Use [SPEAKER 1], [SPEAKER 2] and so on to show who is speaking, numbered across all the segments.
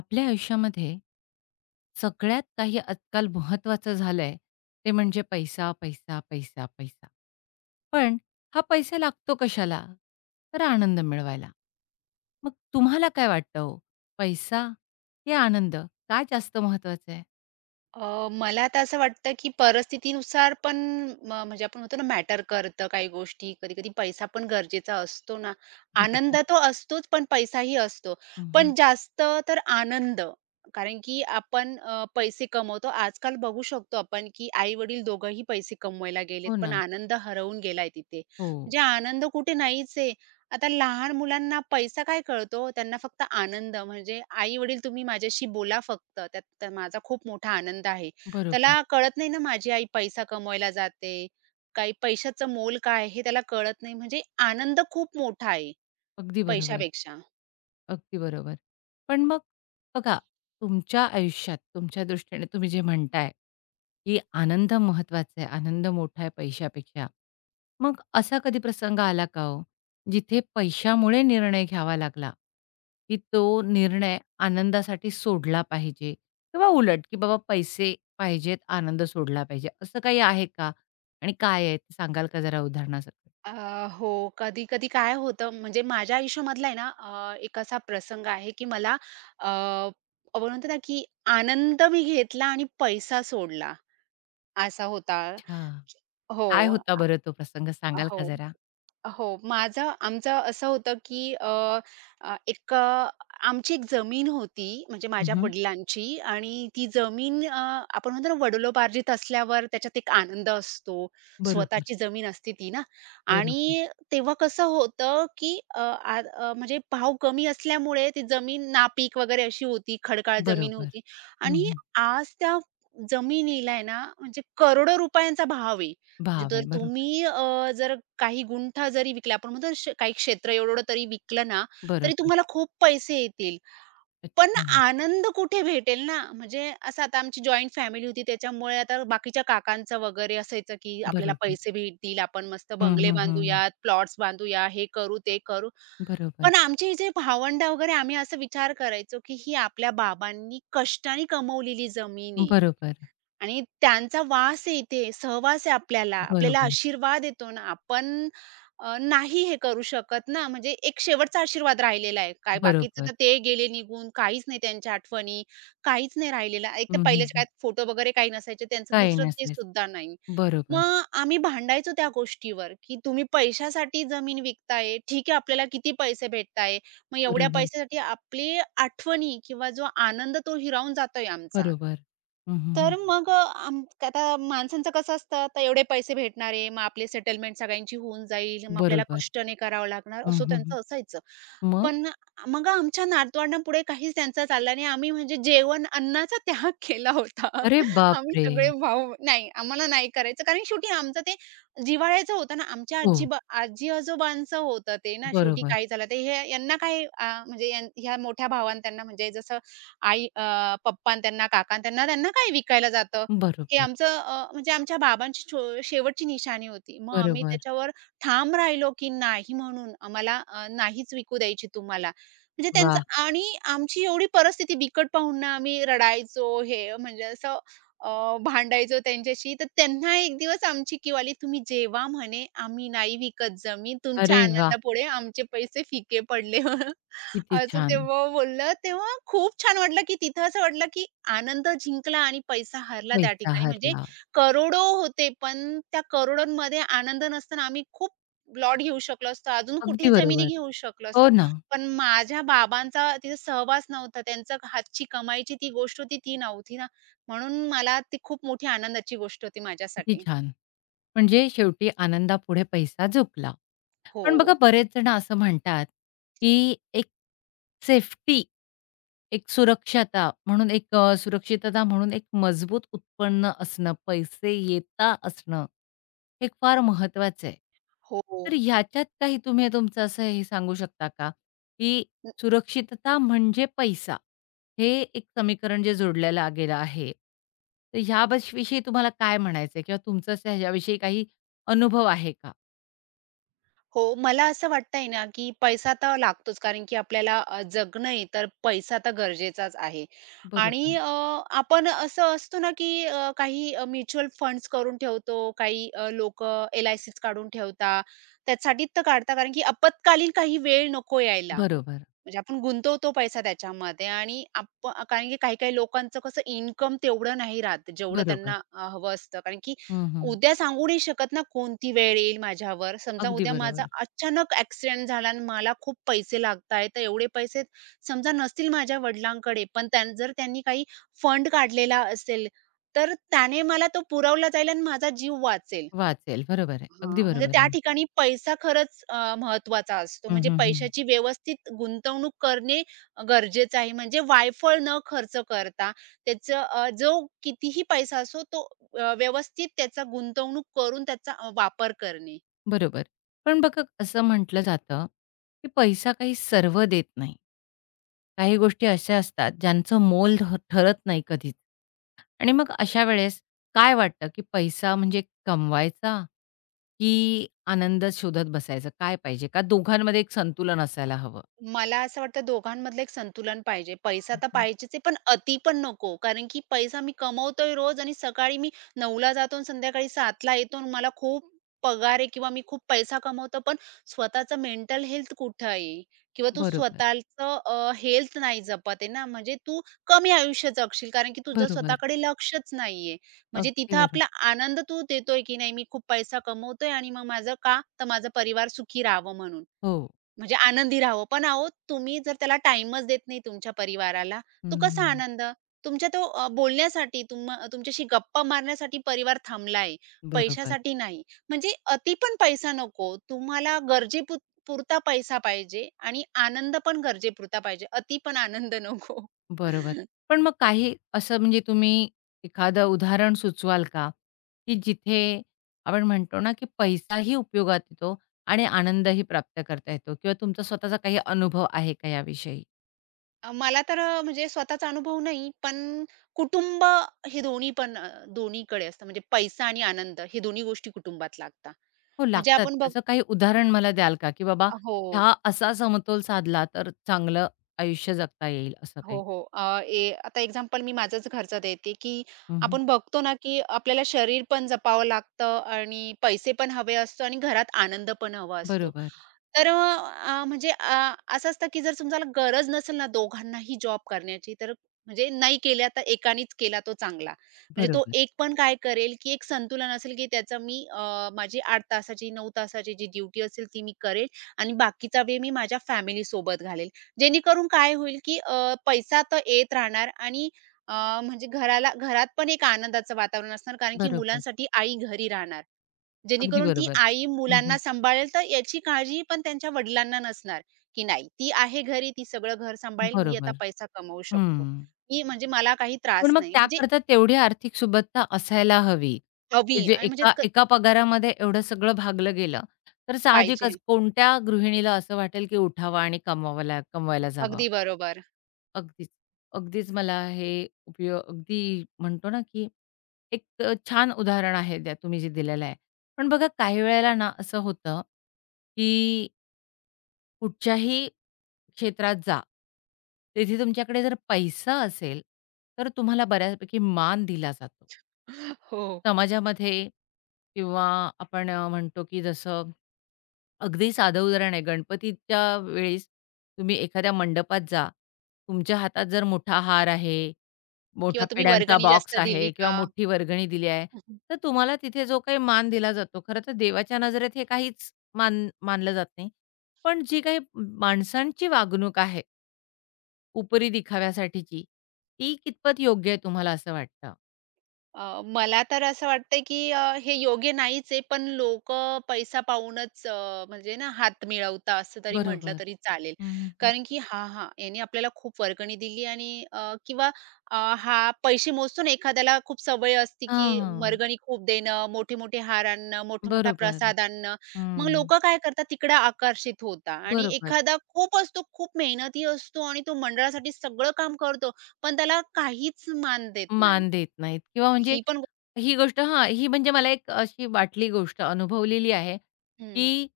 [SPEAKER 1] आपल्या आयुष्यामध्ये सगळ्यात काही आजकाल महत्त्वाचं झालंय, ते म्हणजे पैसा, पैसा, पैसा, पैसा. पण हा पैसा लागतो कशाला? तर आनंद मिळवायला. मग तुम्हाला काय वाटतं हो, पैसा की आनंद काय जास्त महत्त्वाचं आहे?
[SPEAKER 2] मला तर असं वाटतं, की परिस्थितीनुसार पण म्हणजे आपण म्हणतो ना मॅटर करतं काही गोष्टी. कधी-कधी पैसा पण गरजेचा असतो ना. आनंद
[SPEAKER 1] बरोबर.
[SPEAKER 2] तो असतोच, पण पैसाही असतो.
[SPEAKER 1] हं,
[SPEAKER 2] पण जास्त तर आनंद. कारण की आपण पैसे कमवतो. आजकाल बघू शकतो आपण, की आई-वडील दोघंही पैसे कमवायला गेलेत,
[SPEAKER 1] हो
[SPEAKER 2] पण
[SPEAKER 1] ना.
[SPEAKER 2] आनंद हरवून गेलाय तिथे.
[SPEAKER 1] हो.
[SPEAKER 2] म्हणजे आनंद कुठे नाहीच आहे. आता लहान मुलांना पैसा काय कळतो, त्यांना फक्त आनंद म्हणजे आई-वडील तुम्ही माझ्याशी बोला फक्त, त्यात माझा खूप मोठा आनंद आहे.
[SPEAKER 1] बरोबर.
[SPEAKER 2] त्याला कळत नाही ना माझी आई पैसा कमवायला जाते, काही पैशाचं मोल काय आहे हे त्याला कळत नाही. म्हणजे आनंद खूप मोठा आहे
[SPEAKER 1] अगदी बरोबर.
[SPEAKER 2] पैशापेक्षा.
[SPEAKER 1] अगदी बरोबर. पण मग बघा, तुमच्या आयुष्यात तुमच्या दृष्टीने तुम्ही जे म्हणताय, की आनंद महत्त्वाचा आहे, आनंद मोठा आहे पैशापेक्षा. मग असा कधी प्रसंग आला का हो, जिथे पैशामुळे निर्णय घ्यावा लागला, की तो निर्णय आनंदासाठी सोडला पाहिजे किंवा उलट, की बाबा पैसे पाहिजेत, आनंद सोडला पाहिजे, असं काही आहे का? आणि काय आहे ते सांगाल का जरा उदाहरणासकट?
[SPEAKER 2] अ, हो, कधी-कधी काय होतं म्हणजे माझ्या आयुष्यामधला आहे ना एक असा प्रसंग आहे की मला अ, आपण म्हणतो ना की आनंद मी घेतला आणि पैसा सोडला, असा होता.
[SPEAKER 1] अच्छा.
[SPEAKER 2] हो.
[SPEAKER 1] काय होता बरं तो प्रसंग सांगाल
[SPEAKER 2] हो.
[SPEAKER 1] का जरा?
[SPEAKER 2] हो. माझं आमचं असं होतं, की अ, अ, एक आमची एक जमीन होती, म्हणजे माझ्या
[SPEAKER 1] हं,
[SPEAKER 2] वडिलांची आणि ती जमीन आपण म्हणतो ना, वडिलोपार्जित असल्यावर त्याच्यात एक आनंद असतो.
[SPEAKER 1] बरोबर.
[SPEAKER 2] स्वतःची जमीन असते ती ना
[SPEAKER 1] बरोबर,
[SPEAKER 2] आणि तेव्हा कसं होतं, की म्हणजे भाव कमी असल्यामुळे ती जमीन नापीक वगैरे अशी होती, खडकाळ जमीन
[SPEAKER 1] बरोबर.
[SPEAKER 2] होती
[SPEAKER 1] हं,
[SPEAKER 2] आणि
[SPEAKER 1] हं.
[SPEAKER 2] आज त्या जमिनीला आहे ना, म्हणजे करोडो रुपयांचा भाव आहे. म्हणजे
[SPEAKER 1] भाव
[SPEAKER 2] जर
[SPEAKER 1] आहे. बरोबर,
[SPEAKER 2] तुम्ही जर काही गुंठा जरी विकला, आपण म्हणतो ना काही क्षेत्र एवढं तरी विकलं ना, तरी
[SPEAKER 1] बरोबर.
[SPEAKER 2] तुम्हाला खूप पैसे येतील. पण
[SPEAKER 1] अच्छा.
[SPEAKER 2] आनंद कुठे भेटेल ना? म्हणजे असं आता आमची जॉइंट फॅमिली होती त्याच्यामुळे आता बाकीच्या काकांचं वगैरे असायचं, की आपल्याला
[SPEAKER 1] बरोबर.
[SPEAKER 2] पैसे भेटतील, आपण मस्त
[SPEAKER 1] हं,
[SPEAKER 2] बंगले
[SPEAKER 1] हं, हं.
[SPEAKER 2] बांधूयात, प्लॉट्स बांधूया, हे करू, ते करू.
[SPEAKER 1] बरोबर,
[SPEAKER 2] पण आमचे जे भावंड वगैरे आम्ही असा विचार करायचो, की ही आपल्या बाबांनी कष्टाने कमवलेली जमीन आहे.
[SPEAKER 1] बरोबर,
[SPEAKER 2] आणि त्यांचा वास आहे इथे, सहवास आहे आपल्याला. आपल्याला
[SPEAKER 1] बरोबर,
[SPEAKER 2] आशीर्वाद येतो ना. आपण नाही हे करू शकत ना, म्हणजे एक शेवटचा आशीर्वाद राहिलेला आहे. काय बाकीचं
[SPEAKER 1] बरोबर.
[SPEAKER 2] तर ते गेले निघून, काहीच नाही त्यांच्या आठवणी, काहीच नाही राहिलेलं. एक
[SPEAKER 1] हं,
[SPEAKER 2] तर
[SPEAKER 1] हं,
[SPEAKER 2] पहिल्याच्या
[SPEAKER 1] हं.
[SPEAKER 2] काळात फोटो वगैरे काही नसायचे, त्यांचं
[SPEAKER 1] काही
[SPEAKER 2] दुसरं ते
[SPEAKER 1] नसेल.
[SPEAKER 2] सुद्धा नाही.
[SPEAKER 1] बरोबर,
[SPEAKER 2] मग आम्ही भांडायचो त्या गोष्टीवर, की तुम्ही पैशासाठी जमीन विकताय. ठीक आहे, आपल्याला किती पैसे भेटताय. मग एवढ्या
[SPEAKER 1] बरोबर,
[SPEAKER 2] पैशासाठी आपली आठवणी किंवा जो आनंद तो हिरावून जातोय आमचा.
[SPEAKER 1] बरोबर. हं, हं,
[SPEAKER 2] तर
[SPEAKER 1] हं.
[SPEAKER 2] मग अ, आम आता माणसांचं कसं असतं, आता एवढे पैसे भेटणार आहे, मग आपले सेटलमेंट सगळ्यांची होऊन जाईल, मग आपल्याला
[SPEAKER 1] बरोबर.
[SPEAKER 2] कष्ट नाही करावं लागणार,
[SPEAKER 1] हं,
[SPEAKER 2] असं
[SPEAKER 1] हं, हं.
[SPEAKER 2] त्यांचं असायचं.
[SPEAKER 1] मग?
[SPEAKER 2] पण मग आमच्या नातवंडांपुढे काहीच त्यांचा चालला नाही. आम्ही म्हणजे जेवण, अन्नाचा त्याग केला होता.
[SPEAKER 1] अरे
[SPEAKER 2] आम्ही
[SPEAKER 1] बापरे!
[SPEAKER 2] सगळे भाऊ नाही, आम्हाला नाही करायचं. कारण शेवटी आमचं ते जिव्हाळ्याचं होतं ना, आमच्या
[SPEAKER 1] हो,
[SPEAKER 2] आजी-आजोबांचं होतं ते ना, शेवटी
[SPEAKER 1] बरोबर,
[SPEAKER 2] काही झालं तर हे यांना काय म्हणजे ह्या मोठ्या भावांना त्यांना म्हणजे जसं आई पप्पा अन् त्यांना, काका अन् त्यांना, त्यांना काय विकायला जातं? हे
[SPEAKER 1] बरोबर,
[SPEAKER 2] आमचं म्हणजे आमच्या बाबांची शेवटची निशाणी होती. मग आम्ही
[SPEAKER 1] बरोबर.
[SPEAKER 2] त्याच्यावर ठाम राहिलो, की नाही म्हणून आम्हाला नाहीच विकू द्यायची तुम्हाला. म्हणजे त्यांचं
[SPEAKER 1] वाह!
[SPEAKER 2] आणि आमची एवढी परिस्थिती बिकट पाहून ना आम्ही रडायचो, हे म्हणजे असं अ, भांडायचो त्यांच्याशी. तर त्यांना एक दिवस आमची किवाली तुम्ही जेव्हा म्हणे, "आम्ही नाही विकत जमीन, तुमच्या
[SPEAKER 1] अरे वाह!
[SPEAKER 2] आनंदापुढे आमचे पैसे फिके पडले."
[SPEAKER 1] किती
[SPEAKER 2] असं
[SPEAKER 1] छान.
[SPEAKER 2] तेव्हा बोललं, तेव्हा खूप छान वाटलं, की तिथं असं वाटलं, की आनंद जिंकला आणि पैसा हरला त्या
[SPEAKER 1] पैसा
[SPEAKER 2] ठिकाणी. म्हणजे
[SPEAKER 1] हरला.
[SPEAKER 2] करोडो होते, पण त्या करोडोंमध्ये आनंद नसताना आम्ही खूप प्लॉट घेऊ शकलो असतो, अजून कुठे
[SPEAKER 1] अगदी
[SPEAKER 2] जमिनी
[SPEAKER 1] बरोबर.
[SPEAKER 2] घेऊ शकलो
[SPEAKER 1] हो
[SPEAKER 2] असतो.
[SPEAKER 1] ना.
[SPEAKER 2] पण माझ्या बाबांचा तिथे सहवास नव्हता. त्यांचा हातची कमाईची ती गोष्ट होती, ती नव्हती ना. म्हणून मला ती खूप मोठी आनंदाची गोष्ट होती
[SPEAKER 1] किती
[SPEAKER 2] माझ्यासाठी.
[SPEAKER 1] छान. म्हणजे शेवटी आनंदापुढे पैसा झुकला.
[SPEAKER 2] हो.
[SPEAKER 1] पण बघा बरेच जण असं म्हणतात, की एक सेफ्टी एक सुरक्षता म्हणून एक सुरक्षितता म्हणून एक मजबूत उत्पन्न असणं, पैसे येता असणं, हे फार महत्वाचं आहे.
[SPEAKER 2] हो.
[SPEAKER 1] तर ह्याच्यात काही तुम्ही तुमचं असं हे सांगू शकता का, की सुरक्षितता म्हणजे पैसा, हे एक समीकरण जे जोडलेलं गेलं आहे. तर ह्या विषयी तुम्हाला काय म्हणायचंय किंवा तुमचं असं ह्याच्याविषयी काही अनुभव आहे का?
[SPEAKER 2] हो, मला असं वाटतंय ना, की पैसा तर लागतोच कारण की आपल्याला जगणं आहे तर पैसा तर गरजेचाच आहे. आणि
[SPEAKER 1] बरोबर,
[SPEAKER 2] आपण असं असतो ना, की काही म्युच्युअल फंड्स करून ठेवतो, काही लोकं एल-आय-सीज काढून ठेवतात. त्यासाठी तर काढतात कारण की आपत्कालीन काही वेळ नको यायला.
[SPEAKER 1] बरोबर,
[SPEAKER 2] म्हणजे आपण गुंतवतो पैसा त्याच्यामध्ये आणि कारण की काही काही लोकांचं कसं इन्कम तेवढं नाही राहत, जेवढं
[SPEAKER 1] बरोबर.
[SPEAKER 2] त्यांना हवं असतं. कारण की
[SPEAKER 1] हं, हं.
[SPEAKER 2] उद्या सांगू नाही शकत ना, कोणती वेळ येईल माझ्यावर. समजा
[SPEAKER 1] अगदी
[SPEAKER 2] उद्या माझा
[SPEAKER 1] बरोबर.
[SPEAKER 2] अचानक ॲक्सिडेंट झाला आणि मला खूप पैसे लागतायत, तर एवढे पैसे समजा नसतील माझ्या वडिलांकडे, पण जर त्यांनी काही फंड काढलेला असेल, तर त्याने मला तो पुरवला जाईल आणि माझा जीव वाचेल.
[SPEAKER 1] वाचेल. बरोबर आहे. अगदी
[SPEAKER 2] हां, म्हणजे
[SPEAKER 1] बरोबर.
[SPEAKER 2] त्या ठिकाणी पैसा खरंच महत्त्वाचा असतो.
[SPEAKER 1] हं,
[SPEAKER 2] म्हणजे
[SPEAKER 1] हं, हं.
[SPEAKER 2] पैशाची व्यवस्थित गुंतवणूक करणे गरजेचं आहे. म्हणजे वायफळ न खर्च करता त्याचं जो कितीही पैसा असो तो व्यवस्थित त्याचा गुंतवणूक करून त्याचा वापर करणे.
[SPEAKER 1] बरोबर. पण बघा असं म्हटलं जातं, की पैसा काही सर्व देत नाही. काही गोष्टी अशा असतात ज्यांचं मोल ठरत नाही कधीच. आणि मग अशा वेळेस काय वाटतं, की पैसा म्हणजे कमवायचा, की आनंद शोधत बसायचा? काय पाहिजे? का दोघांमध्ये एक संतुलन असायला हवं?
[SPEAKER 2] मला असं वाटतं दोघांमधलं एक संतुलन पाहिजे. पैसा
[SPEAKER 1] हं,
[SPEAKER 2] तर
[SPEAKER 1] हं.
[SPEAKER 2] पाहिजेच आहे, पण अति पण नको. कारण की पैसा मी कमवतोय रोज आणि सकाळी मी 9:00ला जातो आणि संध्याकाळी 7:00ला येतो आणि मला खूप पगार आहे किंवा मी खूप पैसा कमवतो, पण स्वतःचं मेंटल हेल्थ कुठं आहे? किंवा तू
[SPEAKER 1] बरोबर,
[SPEAKER 2] स्वतःचं हेल्थ नाही जपत आहे ना, म्हणजे तू कमी आयुष्य जगशील कारण की तुझं
[SPEAKER 1] बरोबर.
[SPEAKER 2] स्वतःकडे लक्षच नाहीये. म्हणजे
[SPEAKER 1] अगदी
[SPEAKER 2] तिथं
[SPEAKER 1] बरोबर.
[SPEAKER 2] आपला आनंद तू देतोय की नाही, मी खूप पैसा कमवतोय आणि मग माझं का? तर माझा परिवार सुखी राहावं म्हणून.
[SPEAKER 1] हो.
[SPEAKER 2] म्हणजे आनंदी राहावं. पण अहो, तुम्ही जर त्याला टाईमच देत नाही तुमच्या परिवाराला, तो कसा
[SPEAKER 1] हं,
[SPEAKER 2] आनंद? तुमच्या तो बोलण्यासाठी, तुमच्याशी गप्पा मारण्यासाठी परिवार थांबलाय,
[SPEAKER 1] बरोबर.
[SPEAKER 2] पैशासाठी नाही. म्हणजे अति पण पैसा नको. तुम्हाला गरजे पुरता पैसा पाहिजे आणि आनंद पण गरजेपुरता पाहिजे. अति पण आनंद नको.
[SPEAKER 1] बरोबर. पण मग काही असं म्हणजे तुम्ही एखादं उदाहरण सुचवाल का? की जिथे आपण म्हणतो ना, की पैसाही उपयोगात येतो आणि आनंदही प्राप्त करता येतो किंवा तुमचा स्वतःचा काही अनुभव आहे का याविषयी?
[SPEAKER 2] मला तर म्हणजे स्वतःचा अनुभव नाही, पण कुटुंब हे दोन्ही पण दोन्हीकडे असतं. म्हणजे पैसा आणि आनंद हे दोन्ही गोष्टी कुटुंबात लागतात.
[SPEAKER 1] हो,
[SPEAKER 2] म्हणजे
[SPEAKER 1] लागतात.
[SPEAKER 2] आपण
[SPEAKER 1] त्याचं काही उदाहरण मला द्याल का? की बाबा
[SPEAKER 2] हो,
[SPEAKER 1] हा असा समतोल साधला तर चांगलं आयुष्य जगता येईल असं
[SPEAKER 2] हो,
[SPEAKER 1] काही?
[SPEAKER 2] हो. अ, ए आता एक्झाम्पल मी माझंच घरचं देते, की
[SPEAKER 1] हं, हं.
[SPEAKER 2] आपण बघतो ना, की आपल्याला शरीर पण जपावं लागतं आणि पैसे पण हवे असतो आणि घरात आनंद पण हवा असतो.
[SPEAKER 1] बरोबर,
[SPEAKER 2] तर अ, अ, म्हणजे असं असतं, की जर तुम्हाला गरज नसेल ना दोघांनाही जॉब करण्याची, तर म्हणजे नाही केल्या तर एकानीच केला तो चांगला. म्हणजे तो
[SPEAKER 1] बरोबर,
[SPEAKER 2] एक पण काय करेल, की एक संतुलन असेल, की त्याचं मी माझी 8 तासाची, 9 तासाची जी ड्युटी असेल ती मी करेल आणि बाकीचा वेळ मी माझ्या फॅमिलीसोबत घालेल. जेणेकरून काय होईल, की पैसा तर येत राहणार आणि अ, म्हणजे घरात पण एक आनंदाचं वातावरण असणार कारण की
[SPEAKER 1] बरोबर.
[SPEAKER 2] मुलांसाठी आई घरी राहणार.
[SPEAKER 1] अगदी
[SPEAKER 2] जेणेकरून ती
[SPEAKER 1] बरोबर.
[SPEAKER 2] आई
[SPEAKER 1] हं,
[SPEAKER 2] मुलांना सांभाळेल तर याची काळजी पण त्यांच्या वडिलांना नसणार, की नाही ती आहे घरी, ती सगळं घर सांभाळेल, मी आता
[SPEAKER 1] बरोबर.
[SPEAKER 2] पैसा कमवू शकतो.
[SPEAKER 1] हं.
[SPEAKER 2] मी म्हणजे मला काही
[SPEAKER 1] पण
[SPEAKER 2] त्रास
[SPEAKER 1] मग
[SPEAKER 2] नाही. म्हणजे
[SPEAKER 1] त्याकरता तेवढी आर्थिक सुबत्ता असायला हवी,
[SPEAKER 2] हवी
[SPEAKER 1] की जे
[SPEAKER 2] आणि म्हणजे
[SPEAKER 1] एका एका पगारामध्ये एवढं सगळं भागलं गेलं, तर
[SPEAKER 2] पाहिजे.
[SPEAKER 1] साहजिकच कोणत्या गृहिणीला असं वाटेल, की उठावं आणि कमवायला जावं.
[SPEAKER 2] अगदी बरोबर.
[SPEAKER 1] अगदीच, अगदीच मला हे अगदी म्हणतो ना, की एक छान उदाहरण आहे द्या तुम्ही जे दिलेलं आहे. पण बघा काही वेळेला ना असं होतं, की कुठच्याही क्षेत्रात जा. तेथे तुमच्याकडे जर पैसा असेल, तर तुम्हाला बऱ्यापैकी मान दिला जातो.
[SPEAKER 2] हो.
[SPEAKER 1] समाजामध्ये किंवा आपण म्हणतो की जसं अगदी साधं उदाहरण आहे, गणपतीच्या वेळेस तुम्ही एखाद्या मंडपात जा. तुमच्या हातात जर मोठा हार आहे
[SPEAKER 2] किंवा
[SPEAKER 1] मोठा
[SPEAKER 2] तुम्ही
[SPEAKER 1] पेढ्यांचा
[SPEAKER 2] वर्गणी जास्त
[SPEAKER 1] बॉक्स
[SPEAKER 2] दिली
[SPEAKER 1] आहे किंवा
[SPEAKER 2] का?
[SPEAKER 1] मोठी वर्गणी दिली आहे. तर तुम्हाला तिथे जो काही मान दिला जातो, खरं तर देवाच्या नजरेत हे काहीच मान मानलं जात नाही. पण जी काही माणसांची वागणूक आहे, उपरी दिखाव्यासाठीची, ती कितपत योग्य आहे तुम्हाला असं वाटतं?
[SPEAKER 2] मला तर असं वाटतंय, की हे योग्य नाहीच आहे, पण लोकं पैसा पाहूनच म्हणजे ना हात मिळवता असं तरी म्हटलं
[SPEAKER 1] बरोबर.
[SPEAKER 2] तरी चालेल.
[SPEAKER 1] हं, हं,
[SPEAKER 2] कारण की हां, हां, याने आपल्याला खूप वर्गणी दिली आणि किंवा हा पैसे मोजतो ना एखाद्याला खूप सवय असते, की
[SPEAKER 1] हां,
[SPEAKER 2] वर्गणी खूप देणं, मोठे-मोठे हार आणणं, मोठा-मोठा
[SPEAKER 1] बरोबर.
[SPEAKER 2] प्रसाद आणणं. मग
[SPEAKER 1] हं.
[SPEAKER 2] लोकं काय करतात तिकडे आकर्षित होतात आणि
[SPEAKER 1] बरोबर.
[SPEAKER 2] एखादा खूप असतो, खूप मेहनती असतो आणि तो मंडळासाठी सगळं काम करतो, पण त्याला काहीच मान देत नाही.
[SPEAKER 1] मान देत नाहीत किंवा म्हणजे
[SPEAKER 2] ही पण
[SPEAKER 1] ही गोष्ट हां, ही म्हणजे मला एक अशी वाटली गोष्ट अनुभवलेली आहे,
[SPEAKER 2] हं.
[SPEAKER 1] की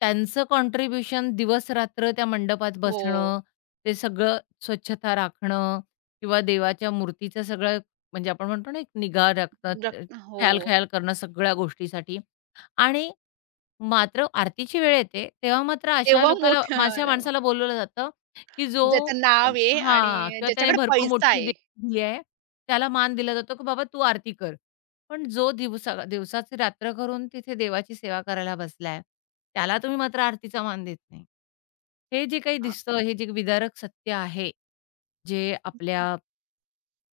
[SPEAKER 1] त्यांचं कॉन्ट्रिब्युशन दिवस-रात्र त्या मंडपात
[SPEAKER 2] हो.
[SPEAKER 1] बसणं, ते सगळं स्वच्छता राखणं किंवा देवाच्या मूर्तीचं सगळं म्हणजे आपण म्हणतो ना, एक निगा राखतात,
[SPEAKER 2] रक हो.
[SPEAKER 1] ख्याल-ख्याल करणं सगळ्या गोष्टीसाठी आणि मात्र आरतीची वेळ येते, तेव्हा मात्र अशा
[SPEAKER 2] तेव्हा
[SPEAKER 1] लोकाला
[SPEAKER 2] मोठं
[SPEAKER 1] अशा
[SPEAKER 2] आलं.
[SPEAKER 1] माणसाला बोलावलं जातं, की जो
[SPEAKER 2] ज्याचं नाव आहे
[SPEAKER 1] हां,
[SPEAKER 2] आणि
[SPEAKER 1] किंवा त्याने
[SPEAKER 2] ज्याच्याकडे
[SPEAKER 1] भरपूर
[SPEAKER 2] पैसा
[SPEAKER 1] मोठी
[SPEAKER 2] आहे.
[SPEAKER 1] दिली आहे, त्याला मान दिला जातो, की बाबा तू आरती कर. पण जो दिवसा दिवसाची रात्र करून तिथे देवाची सेवा करायला बसलाय, त्याला तुम्ही मात्र आरतीचा मान देत नाही. हे जे काही
[SPEAKER 2] अ,
[SPEAKER 1] दिसतं, हे जे विदारक सत्य आहे, जे आपल्या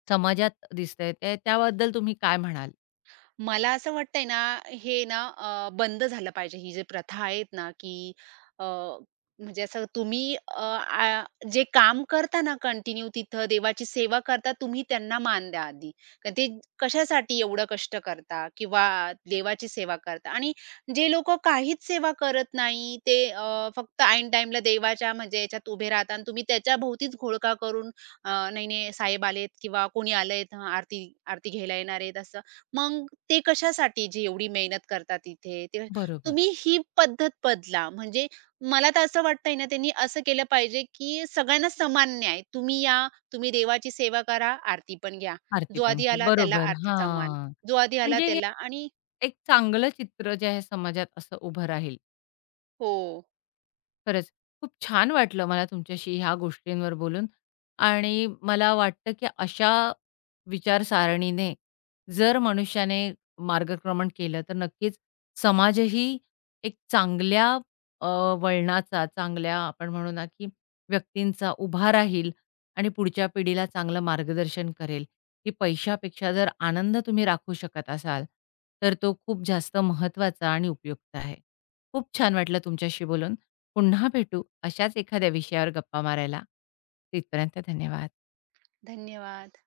[SPEAKER 1] समाजात दिसतंय, ते त्याबद्दल तुम्ही काय म्हणाल?
[SPEAKER 2] मला असं वाटतंय ना, हे ना बंद झालं पाहिजे. ही जी प्रथा आहेत ना, की अ, म्हणजे असं तुम्ही अ, आ जे काम करता ना कंटिन्यू तिथं देवाची सेवा करता, तुम्ही त्यांना मान द्या आधी. कारण ते कशासाठी एवढं कष्ट करता किंवा देवाची सेवा करता आणि जे लोकं काहीच सेवा करत नाही, ते फक्त ऐन टाईमला देवाच्या म्हणजे याच्यात उभे राहतात आणि तुम्ही त्याच्याभोवतीच घोळका करून "नाही, नाही, साहेब आलेत किंवा कोणी आलंय, आरती आरती घ्यायला येणार आहेत," असं. मग ते कशासाठी जे एवढी मेहनत करतात इथे? ते
[SPEAKER 1] बरोबर.
[SPEAKER 2] तुम्ही ही पद्धत बदला. म्हणजे मला तर असं वाटतंय ना, त्यांनी असं केलं पाहिजे, की सगळ्यांना समान न्याय. तुम्ही या, तुम्ही देवाची सेवा करा, आरती पण घ्या.
[SPEAKER 1] आरती
[SPEAKER 2] जो
[SPEAKER 1] पण
[SPEAKER 2] आधी
[SPEAKER 1] घ्या.
[SPEAKER 2] आला त्याला
[SPEAKER 1] बरोबर.
[SPEAKER 2] आरतीचा मान,
[SPEAKER 1] हां.
[SPEAKER 2] जो आधी आला
[SPEAKER 1] म्हणजे हे
[SPEAKER 2] त्याला आणि
[SPEAKER 1] एक चांगलं चित्र जे आहे समाजात असं उभं राहील.
[SPEAKER 2] हो.
[SPEAKER 1] खरंच, खूप छान वाटलं मला तुमच्याशी ह्या गोष्टींवर बोलून आणि मला वाटतं, की अशा विचारसारणीने जर मनुष्याने मार्गक्रमण केलं, तर नक्कीच समाजही एक चांगल्या अ, वळणाचा, चांगल्या आपण म्हणू ना, की व्यक्तींचा उभा राहील आणि पुढच्या पिढीला चांगलं मार्गदर्शन करेल, की पैशापेक्षा जर आनंद तुम्ही राखू शकत असाल, तर तो खूप जास्त महत्त्वाचा आणि उपयुक्त आहे. खूप छान वाटलं तुमच्याशी बोलून. पुन्हा भेटू अशाच एखाद्या विषयावर गप्पा मारायला. तिथपर्यंत धन्यवाद.
[SPEAKER 2] धन्यवाद.